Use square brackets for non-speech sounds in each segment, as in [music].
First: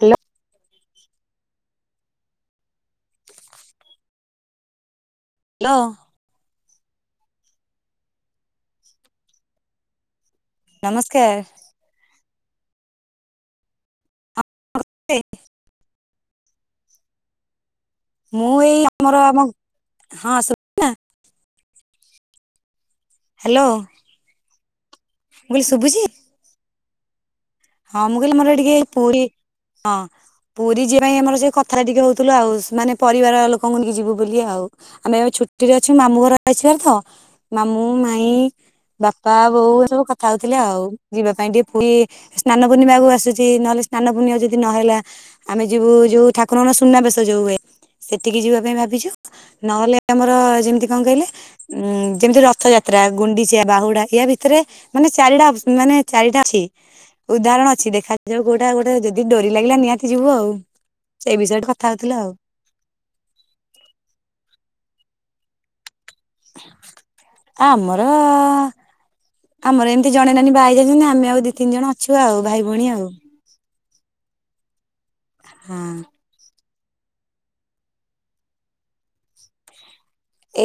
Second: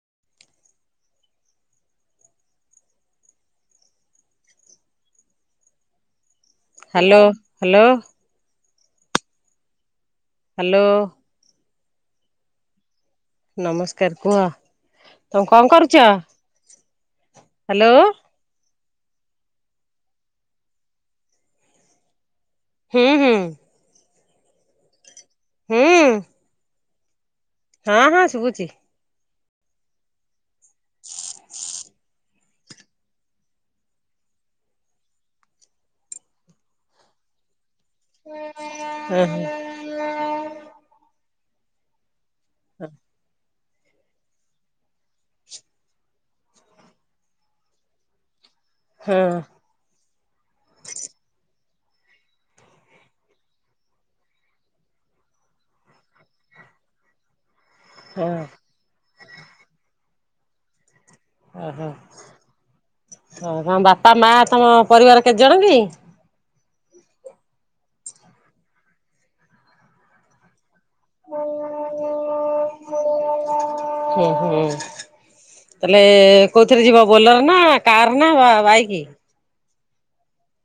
ହେ [unintelligible] hello. Hello hello. Hello ନମସ୍କାର। ନମସ୍କାର କୁହ, ତମେ କଣ କରୁଛ? ହାଲୋ ମୁଁ ଏଇ ଆମର ଆମ ଖାନ୍ସ ହୁଁ ହୁଁ। ହ୍ୟାଲୋ ମୁଁ କହିଲି ହୁଁ ଶୁଭୁଛି। ହଁ ମୁଁ କହିଲି ମୋର ଏ ଟିକେ ପୁରୀ, ହଁ। ପୁରୀ ଯିଏ ପାଇଁ ଆମର ଯେ କଥାଟା ଟିକେ ହଉଥିଲୁ, ଆଉ ଶ୍ ମାନେ ପରିବାର ଲୋକଙ୍କୁ ନେଇିକି ଯିବୁ ବୋଲି ଆଉ, ଆମେ ଏବେ ଛୁଟିରେ ଅଛୁ ମାମୁଁ ଘର ଆସିବାର ତ ମାମୁଁ, ମାଇଁ, ହଁ ବାପା, ବୋଉ ଏ ସବୁ କଥା ହଉଥିଲେ ଆଉ, ଯିବା ପାଇଁ ଟିକେ ପୁଲୀ। ସ୍ନାନ ପୂର୍ଣ୍ଣିମାକୁ ଆସୁଛି ନହଲେ ସ୍ନାନ ପୂର୍ଣ୍ଣିମା ଯଦି ନହେଲା, ଆମେ ଯିବୁ ଯୋଉ ଠାକୁରଙ୍କ ସୁନାବେଶ ଯୋଉ ହୁଏ। ସେଠିକି ଯିବା ପାଇଁ ଭାବିଛୁ, ହଁ ନହେଲେ ଆମର ଯେମିତି କଣ କହିଲେ? ଉଁ ଯେମିତି ରଥଯାତ୍ରା, ଗୁଣ୍ଡିଚା, ବାହୁଡା ୟା ଭିତରେ ମାନେ ଚାରିଟା ଅ -ମାନେ ଚାରିଟା ଅଛି। ଉଦାହରଣ ଅଛି ହଁ ହଁ ଦେଖାଯାଉ କୋଉଟା ଗୋଟେ ଯଦି ଡୋରି ଲାଗିଲା ନିହାତି ଯିବୁ ଆଉ। ସେଇ ବିଷୟରେ କଥା ଓହୋ ହଉଥିଲୁ ଆଉ। ତମ ବାପା ମା ତମ ପରିବାର କେତେ ଜଣ କି? ଆମର ଆମର ଏମିତି ଜଣେ ନାନି ବାହା ହୋଇଯାଇଛନ୍ତି, ଆମେ ଆଉ ଦି ତିିନି ଜଣ ଅଛୁ ଆଉ ଭାଇ ଭଉଣୀ ଆଉ। [unintelligible] ହୁ ହୁ ହଁ ତାହେଲେ କୋଉଥିରେ ଯିବ ବୋଲର ନା, କାର ନା ବା ବାଇକ୍?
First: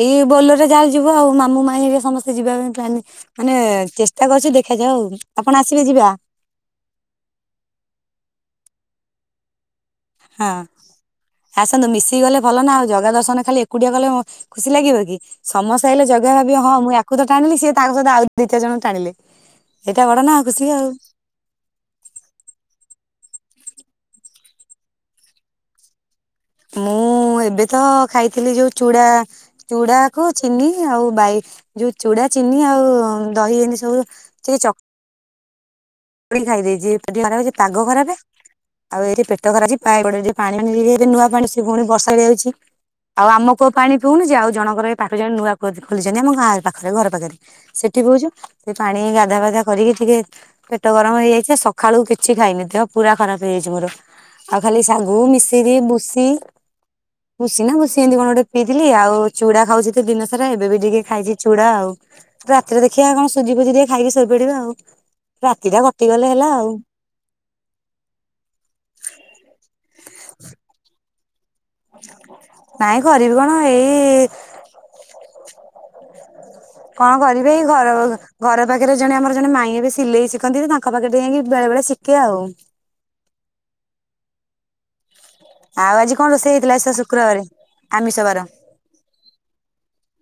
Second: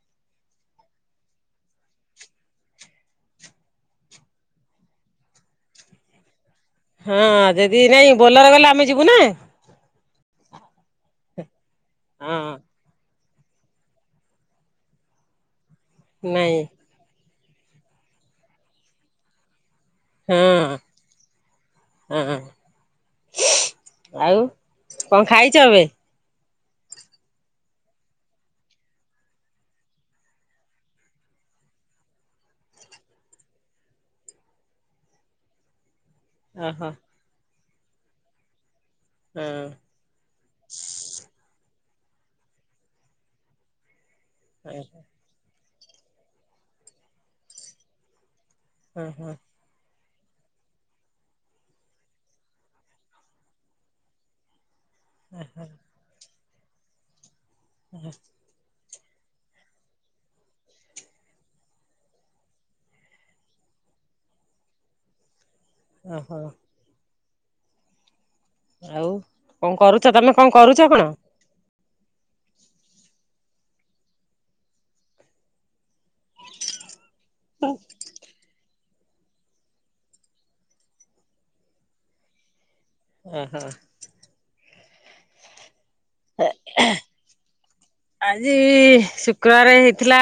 ଏଇ ବୋଲର ରେ ଯାହା ଯିବୁ ଆଉ, ମାମୁ, ମାଇଁ ହେରିକା ସମସ୍ତେ ଯିବା ପାଇଁ ପ୍ଲାନ ମାନେ ଚେଷ୍ଟା କରୁଛୁ ଦେଖାଯାଉ, ଆପଣ ଆସିବେ ଯିବା। ହଁ ଯଦି ନାଇଁ ବୋଲର ଗଲେ ଆମେ ଯିବୁ ନା। ହଁ ଆସନ୍ତୁ ମିଶିକି ଗଲେ ହଁ ଭଲନାଉ, ଜଗା ଦର୍ଶନ ଖାଲି ଏ ଏକୁଟିଆ ଗଲେ ଖୁସି ଲାଗିବ କି, ସମସ୍ତେ ଆଇଲେ ଜଗା ନାଇଁ ଭାବିବ ହଁ ମୁଁ ଆ ଆକୁ ତ ଟାଣିଲି ସେ ତାଙ୍କ ସହିତ ଆଉ ଦି ଚାରି ଜଣଙ୍କୁ ଟାଣିଲେ, ଏଇଟା ବଡ ନାଁ ଖୁସି ହଁ ଆଉ। ହଁ ଆଉ କଣ ଖାଇଛ ଏବେ? ମୁଁ ଏବେତ ଖାଇଥିଲି ଯୋଉ ଚୁଡା ଚୁଡାକୁ ଚିନି ଆଉ ବାଇ ଯୋଉ ଚୁଡା, ଚିନି ଆଉ ଦହି ଏମିତି ସବୁ ଚ ଚକୁଡି ଖାଇ ଓହୋ ଦେଇଚି [unintelligible] ଆଜି ପାଗ ଖରାପ ଆଉ ହଁ ଏଇଠି [unintelligible] ପାଣି ନୂଆ ପାଣି ସେ ପୁଣି ବର୍ଷା ହେଇଯାଉଛି, ଆଉ ଆମ କୂଅ ପାଣି ପିଉନି ଯେ ଆଉ ଜଣ ଙ୍କର ଏ ପାଟ ହଁ [unintelligible] ନୂଆଁ କୂଅ ଖୋଲିଛନ୍ତି ଆମ ଗାଁ ପାଖରେ ଘର ପାଖରେ ସେଠି ପିଉଛୁ ସେ ପାଣିରେ। ହଁ ଗାଧୁଆପାଧୁଆ କରିକି ଟିକେ ପେଟ ଗରମ ହେଇଯାଇଛି, ସକାଳୁ କିଛି ଖାଇନି ଦେହ ପୁରା ଖରାପ ହେଇଯାଇଛି ମୋର। ଆଉ ଖାଲି ଶାଗୁ, ମିଶିରି, ବୁସି, ବୁସି ନା ବୁସି ଏମିତି କଣ ଗୋଟେ ପିଇଥିଲି, ଆଉ ଚୁଡା ଖାଉଛି ତ ଦିନସାରା ଏବେ ବି ଟିକେ ଖାଇଛି ଚୁଡ଼ା ଆଉ। ରାତିରେ ଦେଖିବା କଣ ସୁଜି ଫୁଜି ଟିକେ ଖାଇକି ଶୋଇପଡିବା, ଆଉ ରାତିଟା କଟିଗଲେ ଓହୋ ହେଲା ଆଉ। ଆଉ କଣ କରୁଛ, ତମେ କଣ କରୁଛ କଣ? [unintelligible] ନାଇଁ କରିବି କଣ ଏଇ। କଣ କରିବି ଏଇ ଘର ଘର? ଘର ପାଖରେ ଜଣେ ଆମର ଜଣେ ମାଇଁ ଏବେ ସିଲେଇ ଶିଖନ୍ତି ତ ତାଙ୍କ ପାଖରେ ଯାଇକି ବେଳେ ବେଳେ ଶିଖେ ଆଉ। ଓ ହୋ। ଆଉ ଆଜି କଣ ରୋଷେଇ ହେଇଥିଲା? ଆଜି ତ ଶୁକ୍ରବାର ଆମିଷ ବାର? ହେ ସୁ ଶୁକ୍ରବାରେ ହେଇଥିଲା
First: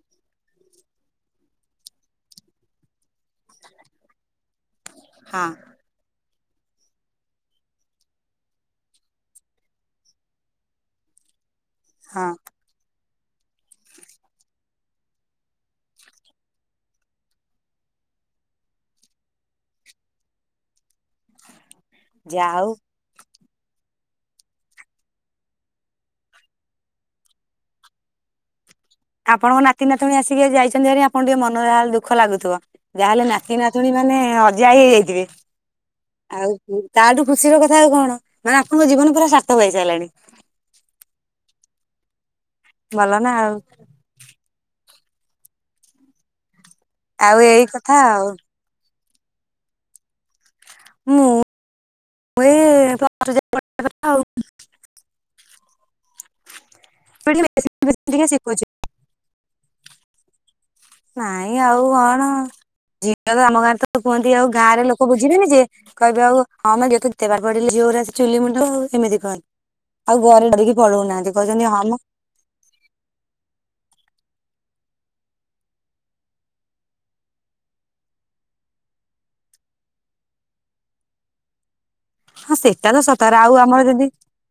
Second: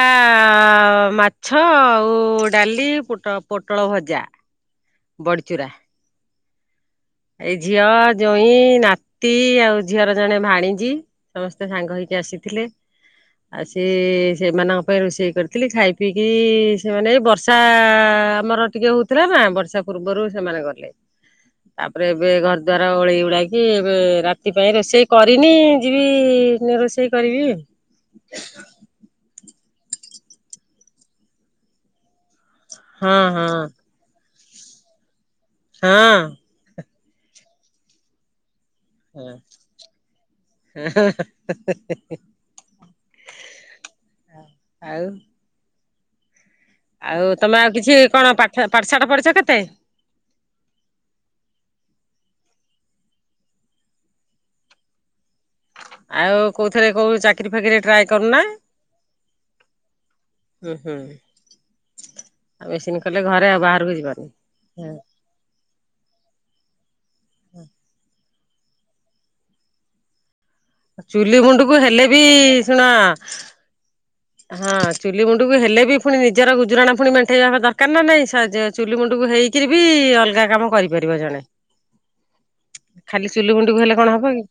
ମାଛ ଆଉ ଡାଲି ପୋଟ-ପୋଟଳ ଭଜା। ବଢ଼ି ହଁ ଚୁରା। ଏଇ ଝିଅ ଜୋଇଁ ନାତି ଆଉ ଝିଅର ଜଣେ ଭାଣିଜୀ ସମସ୍ତେ ସାଙ୍ଗ। ସାଙ୍ଗ ହେଇକି ହଁ ଆସିଥିଲେ। ଆ ସେ ସେମାନଙ୍କ ପାଇଁ ରୋଷେଇ କରିଥିଲି ଖାଇ ପିଇକି ସେମାନେ ଏଇ ବର୍ଷା ଆମର ଟିକେ ହଉଥିଲା ନା ବର୍ଷା ପୂର୍ବରୁ ସେମାନେ ଗଲେ ତାପରେ ଏବେ ଯା ଘର ହଉ ଦ୍ୱାର ଓଳେଇ ଓଳା କି। କି ଏବେ ରାତି ପାଇଁ ରୋଷେଇ କରିନି ଯିବି ରୋଷେଇ କରିବି। ଆପଣଙ୍କ ନାତି ନାତୁଣି ଆସିକି ଯାଇଛନ୍ତି ହେରି ଆପଣ ଟିକେ ମନ ଯାହେଲେ ଦୁଃଖ ଲାଗୁଥିବ ଯାହା ହଁ ହେଲେ ହଁ ନାତି ନାତୁଣୀ। ମାନେ ଅଜା ଆଇ ହେଇଯାଇଥିବେ। ହଁ। ଆଉ ତାଠୁ ଖୁସିର କଥା ଆଉ କଣ ମାନେ ଆପଣଙ୍କ ଜୀବନ ପୁରା ସାର୍ଥକ ହେଇ ସାରିଲାଣି। ହେ ହେ ହେ ଭଲ ନା ଆଉ। ହ ଆଉ। ଆଉ ତମେ ଏଇ ଆଉ କଥା କିଛି ଆଉ କଣ ପାଠ ପାଠଶାଠ ପଢ଼ିଛ କେତେ? ମୁଁ। ଏ ପ୍ଲସ ଟୁ ଯାଏଁ ପଢିବା କଥା ଆଉ। ଆଉ କୋଉଥିରେ କୋଉ ଚାକିରୀ ଫାକିରୀ ଟ୍ରାଏ ଟିକେ କରୁନା? ଶିଖୁଛି ହୁଁ ହୁଁ ନାଇଁ ଆଉ କଣ ଆଉ ମେସିନ୍ ଝିଅ କଲେ ତ ଆଉ ଆମ ଘରେ ବାହାରକୁ ତ ଯିବନି। କୁହନ୍ତି ଆଉ ଗାଁରେ ଲୋକ ବୁ ଯିବିନି ଯେ କହିବେ ଆଉ ହଁ ବା ଯେତେ ପାଠ ପଡିଲେ ଝିଅ ଚୁଲି ମୁଣ୍ଡକୁ ଏମିତି କହନ୍ତି। ଆଉ ଘରେ ଡରିକି ପଢ଼ଉ ନାହାନ୍ତି ଚୁଲି ମୁଣ୍ଡକୁ କହୁଛନ୍ତି ହଁ ମ। ହେଲେ ବି ସୁଣ। ହଁ ଚୁଲି ମୁୁଣ୍ଡକୁ ହେଲେ ବି ପୁଣି ନିଜର ଗୁଜୁରଣା ପୁଣି ମେଣ୍ଟେଇବା ଦରକାର ନା ନାଇ ସାହାଯ୍ୟ। ଚୁଲି ମୁଣ୍ଡକୁ ହେଇକିରି ବି ଅଲଗା କାମ କରିପାରିବ ଜଣେ। ହଁ ସେଇଟା ତ ଖାଲି ସତରେ ଚୁଲି ଆଉ ମୁଣ୍ଡକୁ ଆମର ହେଲେ ଯଦି କଣ ହବ କି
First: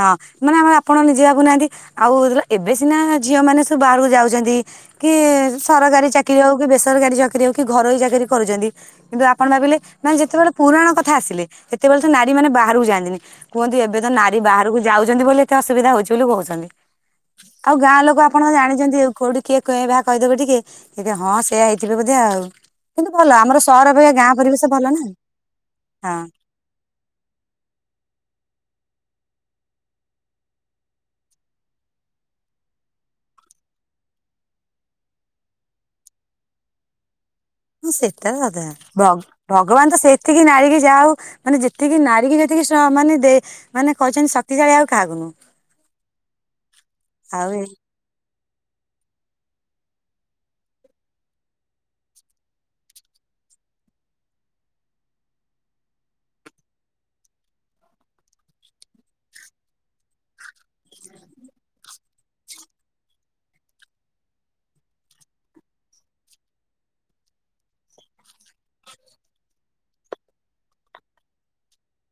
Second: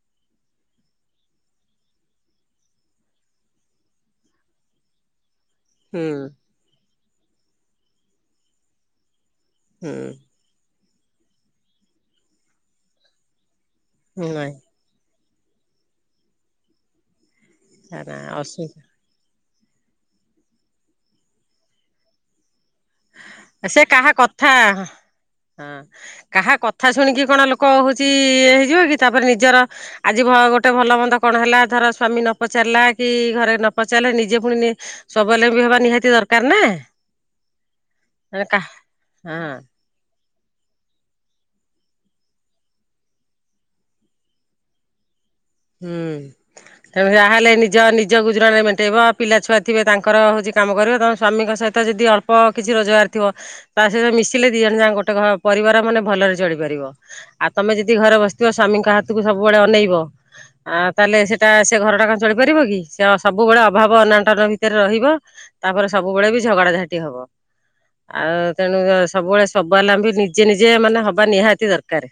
ହଁ ମାନେ ଆପଣ ନିଜେ ଭାବୁନାହାନ୍ତି ଆଉ ଏବେ ସିନା ଝିଅ ମାନେ ସବୁ ବାହାରକୁ ଯାଉଛନ୍ତି। କିଏ। ସରକାରୀ ହୁଁ। ଚାକିରୀ ହଉ କି ବେସରକାରୀ ଚାକିରୀ ହଉ କି ଘରୋଇ ଚାକିରୀ କରୁଛନ୍ତି। କିନ୍ତୁ ଆପଣ ଭାବିଲେ ମାନେ ହୁଁ ଯେତେବେଳେ ପୁରାଣ କଥା ଆସିଲେ ସେତେବେଳେ ତ ନାରୀ ମାନ ବାହାରକୁ ଯାଆନ୍ତିନି। କୁହନ୍ତି ଏବେ ତ ନାରୀ ନାଇଁ ବାହାରକୁ ଯାଉଛନ୍ତି ବୋଲି ଏତେ ଅସୁବିଧା ହଉଛି ବୋଲି କହୁଛନ୍ତି। ଆଉ ଗାଁ ନା ଲୋକ ଆପଣ ଅସୁବିଧା ଜାଣିଛନ୍ତି, କୋଉଠି କିଏ କହିବ ହ କହିଦେବ ଟିକେ ହଁ ସେଆ ହେଇଥିବେ ବୋଧେ ଆଉ। କିନ୍ତୁ ଭଲ ଆମର ସେ ସହର ପରି କାହା ଗାଁ କଥା ପରିବେଶ ହଁ ଭଲ ନା ହଁ। କାହା କଥା ଶୁଣିକି କଣ ଲୋକ ହେଉଛି ଇଏ ହେଇଯିବ କି ତାପରେ ନିଜର ଆଜି ଭ ଗୋଟେ ଭଲ ମନ୍ଦ କଣ ହେଲା ଧର ସ୍ଵାମୀ ନ ପଚାରିଲା କି ଘରେ ନ ପଚାରିଲେ ନିଜେ ପୁଣି ନି ସ୍ୱାବଲମ୍ବୀ ହେବା ନିହାତି ଦରକାର ନା। ହଁ ସେଟା ହଁ କଥା ଭ-ଭଗବାନ ତ ସେ ତିକି ନାରୀ କି ଯାହା ହଉ ମାନେ ଯେତିକି ନାରୀ କି ଯେତିକି ସ ମାନେ ଦେ ମାନେ କହିଛନ୍ତି ଶକ୍ତିଶାଳୀ ଆଉ କାହାକୁ ନୁହଁ। ହୁଁ ତ ଆଉ ଯାହାହେଲେ ଏ ନିଜ ନି ନିଜ ଗୁଜୁରାଣ ମେଣ୍ଟେଇବ ପିଲା ଛୁଆ ଥିବେ ତାଙ୍କର ହଉଛି କାମ କରିବ ତମ ସ୍ୱାମୀଙ୍କ ସହିତ ଯଦି ଅଳ୍ପ କିଛି ରୋଜଗାର ଥିବ। ତା ସହିତ ମିଶିଲେ ଦି ଜାଣ ଯାକ ଗୋଟେ ଘ ପରିବାର ମାନେ ଭଲରେ ଚଳି ପାରିବ। ଆଉ ତମେ ଯଦି ଘରେ ବସିଥିବ ସ୍ୱାମୀଙ୍କ ହାତକୁ ସବୁବେଳେ ଅନେଇବ। ଆଉ ତାହେଲେ ସେଇଟା ସେ ଘର ଟା କଣ ଚଳିପାରିବ କି ସେ ସବୁବେଳେ ଅଭାବ ଅନାଟନ ଭିତରେ ରହିବ। ତାପରେ ସବୁବେଳେ ବି ଝଗଡା ଝାଟି ହବ। ଆଉ ତେଣୁ ଅ ସବୁବେଳେ ସ୍ବାବଲମ୍ବି ନିଜେ ନିଜେ ମାନେ ହବା ନିହାତି ଦରକାର୍।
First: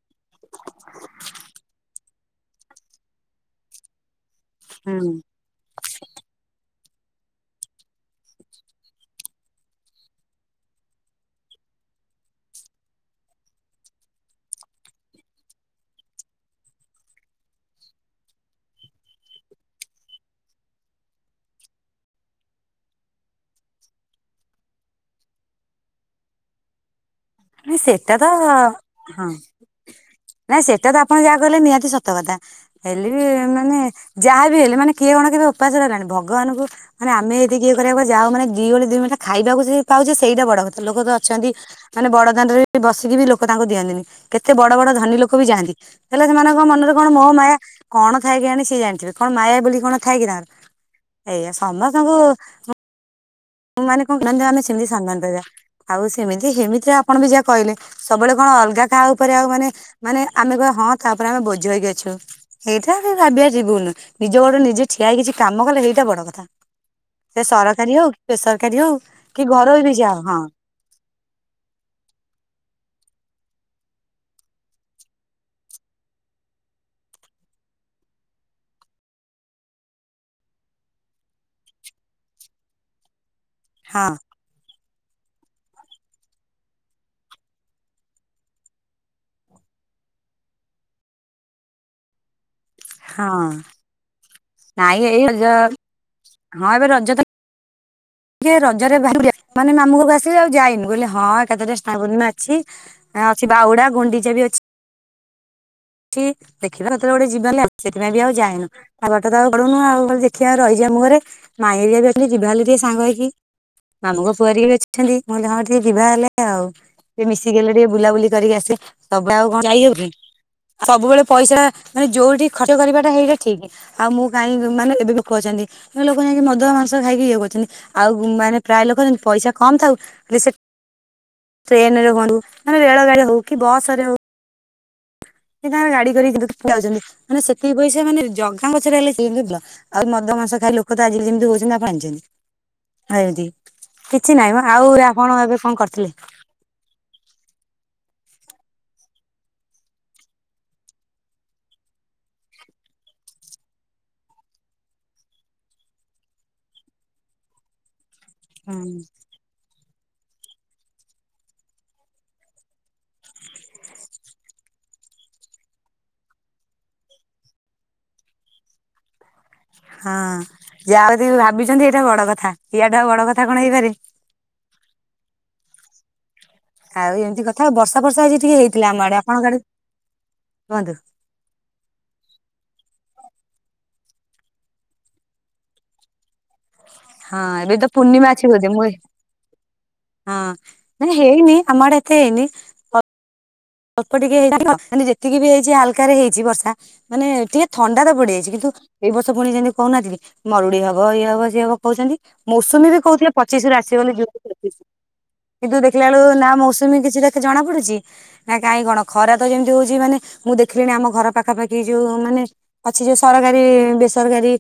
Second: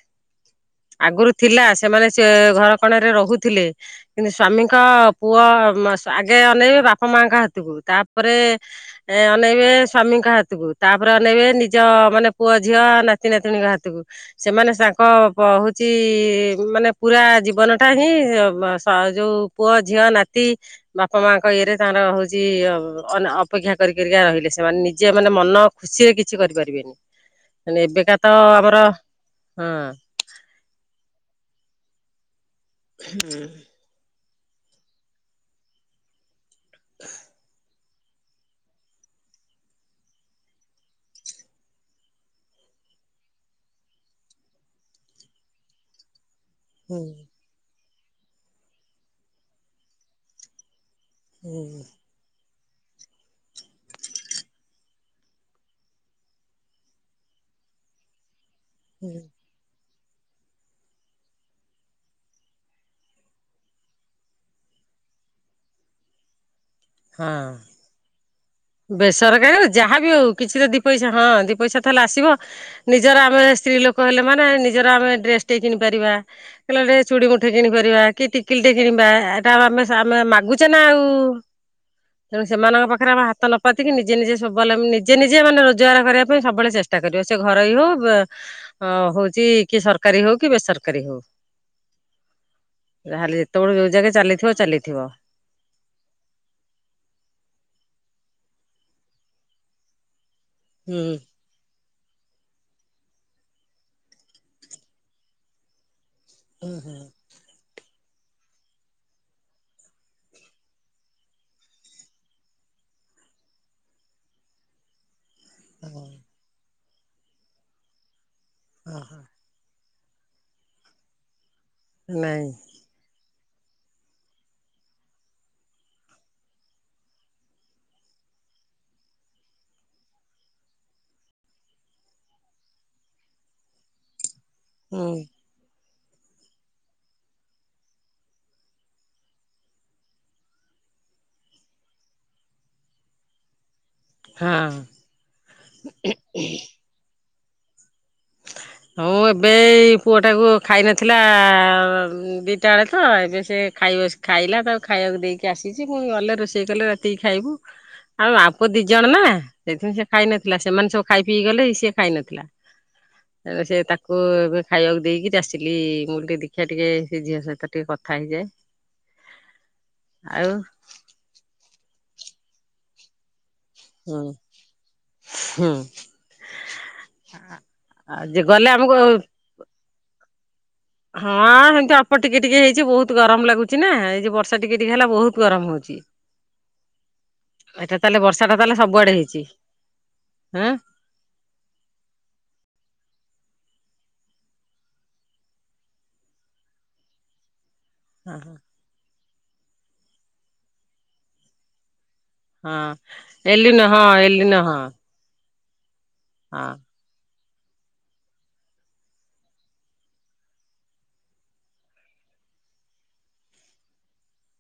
ଆଗୁରୁ ଥିଲା ସେମାନେ ସେ ଘର କଣରେ ରହୁଥିଲେ କିନ୍ତୁ ସ୍ଵାମୀଙ୍କ ହୁଁ ପୁଅ ମ ଆଗେ ଅନେଇବେ ବାପା ମାଆଙ୍କ ହାତକୁ ତାପରେ ଏ ଅନେଇବେ ସ୍ୱାମୀଙ୍କ ହାତକୁ ତାପରେ ଅନେଇବେ ନିଜ ମାନେ ପୁଅ, ଝିଅ, ନାତି, ନାତୁଣୀଙ୍କ ହାତକୁ। ସେମାନେ ତାଙ୍କ ପ ହଉଚି ମାନେ ପୁରା ଜୀବନ ଟା ହିଁ ମ ସ ଯୋଉ ପୁଅ, ଝିଅ, ନାତି ବାପା ମାଆଙ୍କ ଇଏରେ ତାର ହଉଚି ଅ ଅନ ଅପେକ୍ଷା କରିି କରିକା ରହିଲେ ସେମାନେ ନିଜେ ମାନେ ମନ ଖୁସିରେ କିଛି କରି ପାରିବେନି। ନାଇଁ ସେଟା ତ ହଁ। ନାଇଁ ସେଟା ତ ଆପଣ ଯାହା କହିଲେ ନିହାତି ସତ କଥା ହେଲେ ବି ମାନେ ଯାହା ବି ହେଲେ ମାନେ କିଏ କଣ କେବେ ଉପାସ ରହିଲାଣି ଭଗବାନଙ୍କୁ ମାନେ ଆମେ ଏଇଟି କିଏ କରି ହବ ଯାହା ହଉ ମାନେ ଦି ଓଳି ଦି ମୁଠା ଖାଇବାକୁ ସିଏ ପାଉଚି ସେଇଟା ବଡ କଥା ଲୋକ ତ ଅଛନ୍ତି ମାନେ ବଡ ଦାଣ୍ଡରେ ବି ବସିକି ବି ଲୋକ ତାଙ୍କୁ ଦିଅନ୍ତିନି କେତେ ବଡ ବଡ ଧନୀ ଲୋକ ବି ଯାଆନ୍ତି। ହେଲେ ସେମାନଙ୍କ ମନରେ ହୁଁ କଣ ମୋହ ମାୟା କଣ ଥାଏ କେଜାଣି ସିଏ ଜାଣିଥିବେ କଣ ମାୟା ବୋଲି କଣ ଥାଏ କି ତାର। ଏଇଆ ହୁଁ ସମସ୍ତଙ୍କୁ ଉଁ ମାନେ କଣ ମାନେ ଆମେ ସେମିତି ସମ୍ମାନ ପାଇବା। ଆଉ ସେମିତି ହେମିତିରେ ଆପଣ ବି ଯାହା କହିଲେ ସବୁବେଳେ କଣ ଅଲଗା କାହା ହୁଁ। ଉପରେ ଆଉ ମାନେ ମାନେ ଆମେ କହିବା ହଁ ତା ଉପରେ ଆମେ ବୋଝ ହେଇକି ଅଛୁ। ହେଇଟା ବି ଭାବିଆ ଯିବୁନୁ ନିଜ ଗୋଡରେ ନିଜେ ଠିଆ ହେଇ କିଛି କାମ କଲେ ହେଇଟା ବଡ କଥା। ସେ ହଁ ସରକାରୀ ହଉ କି ବେସରକାରୀ ହଉ। କି ବେସରକାରୀ ହଉ ଘରୋଇ ବି ଯାହାବି ଯାହା ହଉ କିଛି ତ ଦି ପଇସା ହଁ ଦି ପଇସା ତ ହେଲେ ଆସିବ। ନିଜର ଆମେ ସ୍ତ୍ରୀ ଲୋକ ହେଲେ ମାନେ ନିଜର ଆମେ ଡ୍ରେସ ଟେ କିଣି ପାରିବା। କିଲ ଟେ ଚୁଡି ମୁଠେ କିଣିପାରିବା କି ଟିକିଲି ଟେ କିଣିବା ଏଇଟା ଆଉ ଆମେ ସା ଆମେ ମାଗୁଚେ ନା ଆଉ। ତେଣୁ ସେମାନଙ୍କ ପାଖେରେ ଆମେ ହାତ ନ ପାତିକି ହଁ ନିଜେ ନିଜେ ସ୍ୱାବଲମ୍ବୀ ନିଜେ ନିଜେ ମାନେ ରୋଜଗାର କରିବା ପାଇଁ ସବୁବେଳେ ଚେଷ୍ଟା କରିବ ସେ ଘରୋଇ ହଉ ବା ଅ ହଉଚି କି ସରକାରୀ ହଉ କି ବେସରକାରୀ ହଉ। ହଁ ଯାହେଲେ ଯେତେବେଳେ ଯୋଉ ଜାଗା ଚାଲିଥିବ ଚାଲିଥିବ। ଯାହା ହଁ ଏବେ ରଜ ତ ଟିକେ ରଜରେ ବାହାରେ [inaudible] ମାନେ ମାମୁଁ ଘରୁକୁ ଆସିବି ଆଉ ଯାଇ ମୁଁ କହିଲି ହୁଁ। ହଁ ଏକାଥରେ ସ୍ନାନ ପୂର୍ଣ୍ଣିମା ଅଛି ଆ ଅଛି ବାହୁଡା ଗୁଣ୍ଡିଚା ବି ଅଛ୍ ଛି ହୁଁ ଦେଖିବା ହୁଁ କୋଉ ଦିନ ଗୋଟେ ବି ବୋଲି ସେଥିପାଇଁ ବି ଆଉ ଯାଇନୁ ଆଉ ପାଠ ତ ଆଉ ପଢୁନୁ ଆଉ ହଉ ଦେଖିଆ ଆଉ ରହିଚି ମାମୁଁ ଘରେ। ମାଇଁ ଏରିଆ ବି ଅଛନ୍ତି ଯିବା ହେଲେ ଟିକେ ସାଙ୍ଗ ହେଇକି ମାମୁଁଙ୍କ ପୁଅ ହରିକା ବି ଅଛନ୍ତି ମୁଁ କହିଲି ହଉ ସ ହଁ ବିବାହ ହେଲେ ଆଉ ସିଏ ମିଶିଗଲେ ଟିକେ ବୁଲାବୁଲି କରିକି ଆସେ ହଁ। ତମେ ଆଉ କଣ ଯାଇହବ କି। ସବୁବେଳେ ପଇସା ମାନେ ଯୋଉଠି ନାଇଁ ଖର୍ଚ୍ଚ କରିବାଟା ହେଇଟା ଠିକ। ଆଉ ମୁଁ କାଇହିଁକି ମାନେ ଏବେ ବି ଲୋକ ଅଛନ୍ତି। ଲୋକ ଯାଇକି ମଧୁଆ ମାଂସ ଖାଇକି ଇଏ କରୁଚନ୍ତି ଆଉ ମାନେ ପ୍ରାୟ ଲୋକଛନ୍ତି ପଇସା କମ ଥାଉ ସେ ଟ୍ରେନରେ ହୁଅନ୍ତୁ ମେ ରେଳ ଗାଡି ହଉ କି ବସ ରେ ହଉ ହୁଁ। ସେ ତାଙ୍କର ଗାଡି କରିକି ପ ଯାଉଚନ୍ତି ମାନେ ସେତିକି ପଇସା ମାନେ ଜଗା ପଛରେ ହେଲେ ସେ ଆଉ ମଦ ମାଂସ ଖାଇ ଲୋକ ତ ଆଜି ଯେମିତି ହଉଚନ୍ତି ଆପଣ ଜାଣିଚନ୍ତି। ଏମିତି କିଛି ନାହିଁ ମ। ହଁ। ଆଉ ରା ଆପଣ ଏବେ କଣ କରିଥିଲେ। ହଁ ଏବେଇ ପୁଅଟାକୁ ଖାଇ ନଥିଲା ଦିଟା ବେଳେ ତ ଏବେ ସେ ଖାଇବସେ ଖାଇଲା ତାଉ ଖାଇବାକୁ ଦେଇକି ଆସିଚି ପୁଣି ମୁଁ ଗଲେ ରୋଷେଇ କଲେ ରାତିକି ଖାଇବୁ। ଆଉ ମା ପୁଅ ଦି ଜଣ ନା ସେଇଥିନି ସେ ଖାଇନଥିଲା ସେମାନେ ସବୁ ଖାଇ ପିଇ ଗଲେ ସେ ଖାଇନଥିଲା। ସେ ତାକୁ ଏବେ ଖାଇବାକୁ ଦେଇକି ଆସିଲି ମୁଁ ଟିକେ ଦେଖିବା ଟିକେ ସେ ଝିଅ ସହିତ ଟିକେ କଥା ହେଇଯାଏ। [inaudible] ହଁ ଆଉ ଜାହା ବି ଭାବିଚନ୍ତି ଏଇଟା ବଡ କଥା ଇଆଠୁ ଆଉ ବଡ କଥା କଣ ହେଇପାରେ। ହୁଁ ହୁଁ। ଆଉ ଏମିତି କଥା ଆଉ ବର୍ଷା ବର୍ଷା ଆଜି ଯେ ଟିକେ ଗଲେ ହେଇଥିଲା ଆମକୁ ଆମ ହଁ ଆଡ ଆପଣଙ୍କ ଆଡେ କୁହନ୍ତୁ। ହଁ ଏମିତି ଅଳ୍ପ ଟିକେ ଟିକେ ହେଇଚି ବହୁତ ଗରମ ଲାଗୁଚି ନା ଏଇ ଯେ ବର୍ଷା ଟିକେ ଟିକେ ହେଲା ବହୁତ ଗରମ ହଉଚି। ହ ହଁ ଏବେ ତ ପୂର୍ଣ୍ଣିମା ଅଛି ଟା ବଧେ ତାହେଲେ ମୁଁ ଏ ସବୁଆଡେ ହେଇଛି ହଁ। ନା ହେଇନି ଆମ ଆଡ଼େ ଏତେ ହେଇନି। ଅଳ୍ପ ଟିକେ ହେଇ ନା ମାନେ ଯେତିକି ବି ହେଇଚି ହାଲାକା ରେ ହେଇଚି ବର୍ଷା ମାନେ ଟିକେ ଥଣ୍ଡା ତ ଆଁ। ବଢିଯାଇଚି। କିନ୍ତୁ ଏଇ ବର୍ଷ ପୁଣି ଯେମିତି କହୁନ ଥିଲେକି ମରୁଡ଼ି ହବ ଇଏ ହବ ସିଏ ହବ କହୁଚନ୍ତି। ମୌସୁମୀ ହଁ ବି କହୁଥିଲେ ପଚିଶ ରୁ ଏଲିନ ଆସିବ ହଁ ବୋଲି ଏଲିନ ହଁ [unintelligible] କିନ୍ତୁ ଦେଖିଲା ବେଳୁ ନା ହଁ ମୌସୁମୀ କିଛି ଦେଖି ଜଣା ପଡୁଚି। ନା କାହିଁ କଣ ଖରା ତ ଯେମିତି ହଉଚି ମାନେ ମୁଁ ଦେଖିଲିଣି ଆମ ଘର ପାଖାପାଖି ଯୋଉ ମାନେ ଅଛି ଯୋଉ ସରକାରୀ ବେସରକାରୀ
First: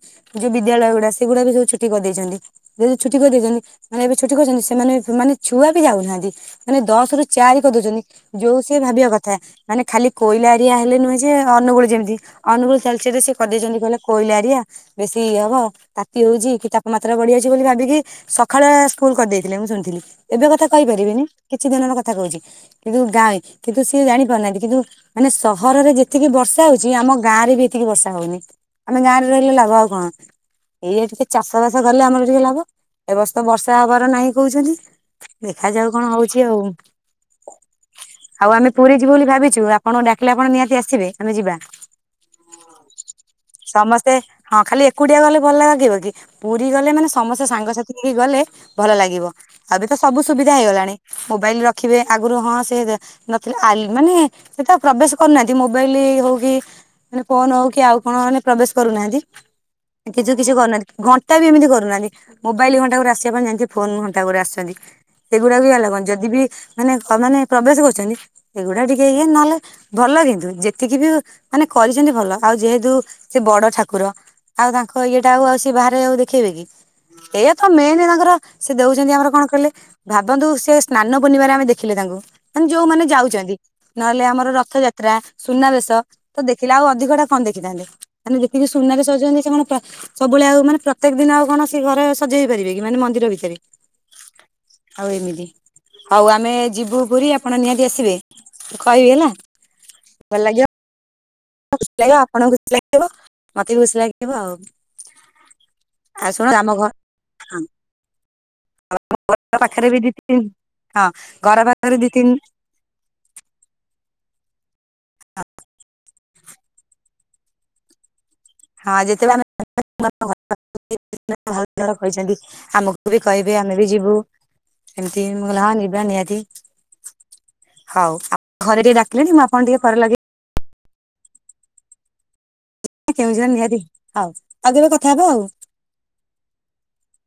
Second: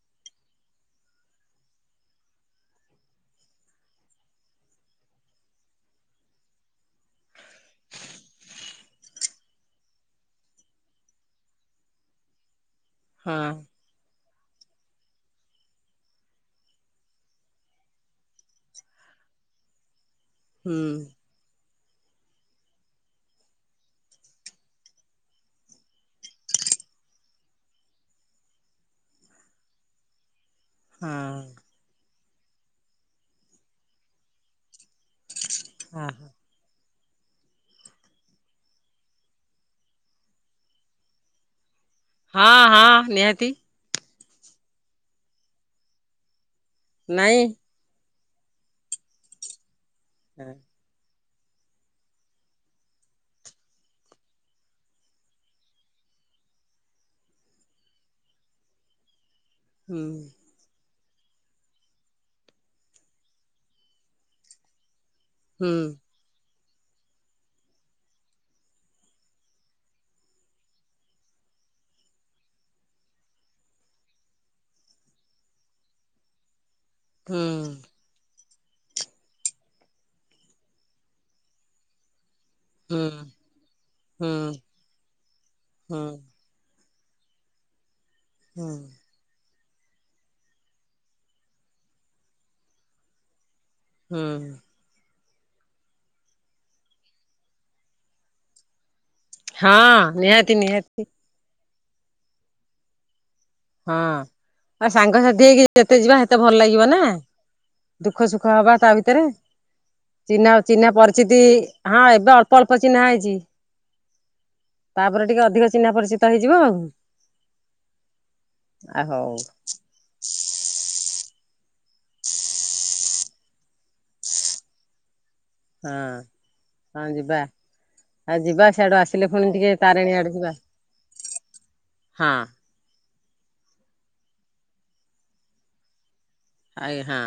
ଯୋଉ ବିଦ୍ୟାଳୟ ଗୁଡା ସେଗୁଡା ବି ସବୁ ଛୁଟି କରିଦେଇଚନ୍ତି। ଯଦି ଛୁଟି କରିଦେଇଚନ୍ତି ମାନେ ଏବେ ଛୁଟି କରୁଚନ୍ତି ସେମାନେ ମାନେ ଛୁଆ ବି ଯାଉନାହାନ୍ତି। ମାନେ ଦଶ ରୁ ଚାରି କରିଦଉଚନ୍ତି ଯୋଉ ଭାବିବା କଥା ମାନେ ଖାଲି କୋଇଲା ଏରିଆ ହେଲେ ନୁହେଁ ଯେ ଅନୁଗୁଳୁ ଯେମିତି ଅନୁୁଗୁଳୁ ତାଳଚେର ରେ ସିଏ ହଁ କରିଦେଇଚନ୍ତି କହିଲେ କଇଲା ଏରିଆ ବେଶୀ ଇଏ ହବ ତାତି ହଉଚି କି ତାପମାତ୍ରା ବଢି ଯାଉଚି ବୋଲି ଭାବିକି ସକାଳୁଆ ସ୍କୁଲ କରିଦେଇଥିଲେ ମୁଁ ଶୁଣିଥିଲି। ଏବେ କଥା ହୁଁ କହିପାରିବିନି କିଛି ଦିନର କଥା କହୁଚି କିନ୍ତୁ ଗାଁ କିନ୍ତୁ ସିଏ ଜାଣି ପାରୁନାହାନ୍ତି। କିନ୍ତୁ ମାନେ ସହରରେ ଯେତିକି ବର୍ଷା ହଉଚି ଆମ ଗାଁ ରେ ବି ହେତିକି ବର୍ଷା ହଉନି। ଆମେ ଗାଁରେ ରହିଲେ ଲଭ ଆଉ କଣ? ଏଇଆ ଟିକେ ଚାଷ ହଁ ବାସ କଲେ ଆମର ଟିକେ ଲାଭ। ଏ ବର୍ଷ ତ ବର୍ଷା ହବାର ନାହିଁ କହୁଚନ୍ତି। ଦେଖାଯାଉ କଣ ହଉଚି ଆଉ। ଆଉ ଆମେ ପୁରୀ ଯିବୁ ବୋଲି ଭାବିଛୁ ଆପଣଙ୍କୁ ଡାକିଲେ ଆପଣ ନିହାତି ଆସିବେ ଆମେ ଯିବା। ହଁ ହଁ ନିହାତି ସମସ୍ତେ ହଁ ଖାଲି ଏକୁଟିଆ ଗଲେ ଭଲ ଲାଗିବ କି। ପୁରୀ ଗଲେ ମାନେ ସମସ୍ତେ ନାଇଁ ସାଙ୍ଗସାଥି ହେଇ କି ଗଲେ ଭଲ ଲାଗିବ ଆଉ ଏବେ ତ ସବୁ ସୁବିଧା ହେଇଗଲାଣି। ମୋବାଇଲ ରଖିବେ ଆଗରୁ ହଁ ସେ ନଥିଲେ ଆଲ୍ ମାନେ ସେତେ ପ୍ରବେଶ କରୁନାହାନ୍ତି ମୋବାଇଲ ହଉ କି ମାନେ ଫୋନ ହଉ କି ଆଉ କଣ ମାନେ ପ୍ରବେଶ କରୁନାହାନ୍ତି ହୁଁ କିଛି କରୁନାହାନ୍ତି। ତାବି ଏମିତି କରୁନାହାନ୍ତି ମୋବାଇଲ ଘଣ୍ଟାକୁ ଆସିବା ପାଇଁ ଯାଇଁକି ଫୋନ ଘଣ୍ଟାକୁ ପରେ ଆସିଛନ୍ତି ସେଗୁଡାକ ବି ହୁଁ ଆଲାଉ କରୁ ଯଦି ଯିବି ମାନେ ମାନେ ପ୍ରବେଶ କରୁଛନ୍ତି ସେଗୁଡା ଟିକେ ଇଏ ନହେଲେ ଭଲ କିନ୍ତୁ ଯେତିକି ବି ମାନେ କରିଛନ୍ତି ଭଲ ଆଉ ଯେହେତୁ ସେ ବଡ ଠାକୁର ଆଉ ତାଙ୍କ ଇଏଟା ଆଉ ଆଉ ସେ ବାହାରେ ଆଉ ଦେଖେଇବେ କି, ହୁଁ ଏଇ ତ ମେନ ତାଙ୍କର ସେ ଦଉଛନ୍ତି ଆମର କଣ କହିଲେ ଭାବନ୍ତୁ ସେ ସ୍ନାନ ପୂର୍ଣ୍ଣିମା ରେ ଆମେ ଦେଖିଲେ ତାଙ୍କୁ ମାନେ ଯୋଉମାନେ ହୁଁ ଆଉଛନ୍ତି ନହେଲେ ହୁଁ ଆମର ରଥଯାତ୍ରା, ସୁନାବେଶ ହୁଁ ତ ଦେଖିଲା ଆଉ ଅଧିକ ଟା କଣ ଦେଖିଥାନ୍ତେ ମାନେ ଦେଖିକି ହୁଁ ସୁନାରେ ସଜନ୍ତି ସେ କଣ ପ୍ର ସବୁବେଳେ ଆଉ ମାନ ପ୍ରତ୍ୟେକ ଦିନ ଆଉ କଣ ସେ ଘରେ ସଜ ହେଇ ପାରିବେ କି ମାନେ ମନ୍ଦିର ଭିତରେ। ହୁଁ। ଆଉ ଏମିତି ହଉ ଆମେ ଯିବୁ ପୁରୀ ଆପଣ ନିହାତି ଆସିବେ। କହିବି ହେଲା ଭଲ ଲାଗିବ। ହ ଖୁସି ଲାଗିବ ଆପଣଙ୍କୁ ଖୁସି ଲାଗିବ। ମତେ ବି ହଁ ଖୁସି ଲାଗିବ ଆଉ ସାଙ୍ଗସାଥି ହେଇକି ଯେତେ ଯିବା ଆଉ ସେତେ ଶୁଣ ଭଲ ଆମ ଲାଗିବ ଘ ନା। ଘର ଦୁଃଖ ସୁଖ ହବା ତା ଭିତରେ ପାଖରେ ବି ଦି ତିନି ଚିହ୍ନା ଅ ଚିହ୍ନା ହଁ ପରିଚିତି ଘର ପାଖରେ ହଁ ଦି ତିନି ଏବେ ଅଳ୍ପ ଅଳ୍ପ ଅଳପ ଚିହ୍ନା ହେଇଛି ତାପରେ ଟିକେ ଅଧିକ ଚିହ୍ନା ପରିଚିତ ହେଇଯିବ ଆଉ। ହଁ ଆଉ ହଉ ଯେତେବେଳେ ଆ ଭହୁତ୍ କହିଛନ୍ତି ଆମକୁ ବି କହିବେ ଆମେ ବି ଯିବୁ। ଏମତି ମୁଁ କହିଲି ହଁ ନିବା ନିିହାତିି। ହଁ ଯିବା ଆଉ ଯିବା ସିଆଡୁ ଆସିଲେ ପୁଣି ଆପଣ ଟିକେ ପରେ ତାରିଣୀ ଲଗେଇ ଆଡେ ଯିବା, ହଁ। କେଉଁଝର ନିହାତି ହଉ ଆଉ କେବେ କଥା ହବା ଆଉ। ଆଇ ହଁ।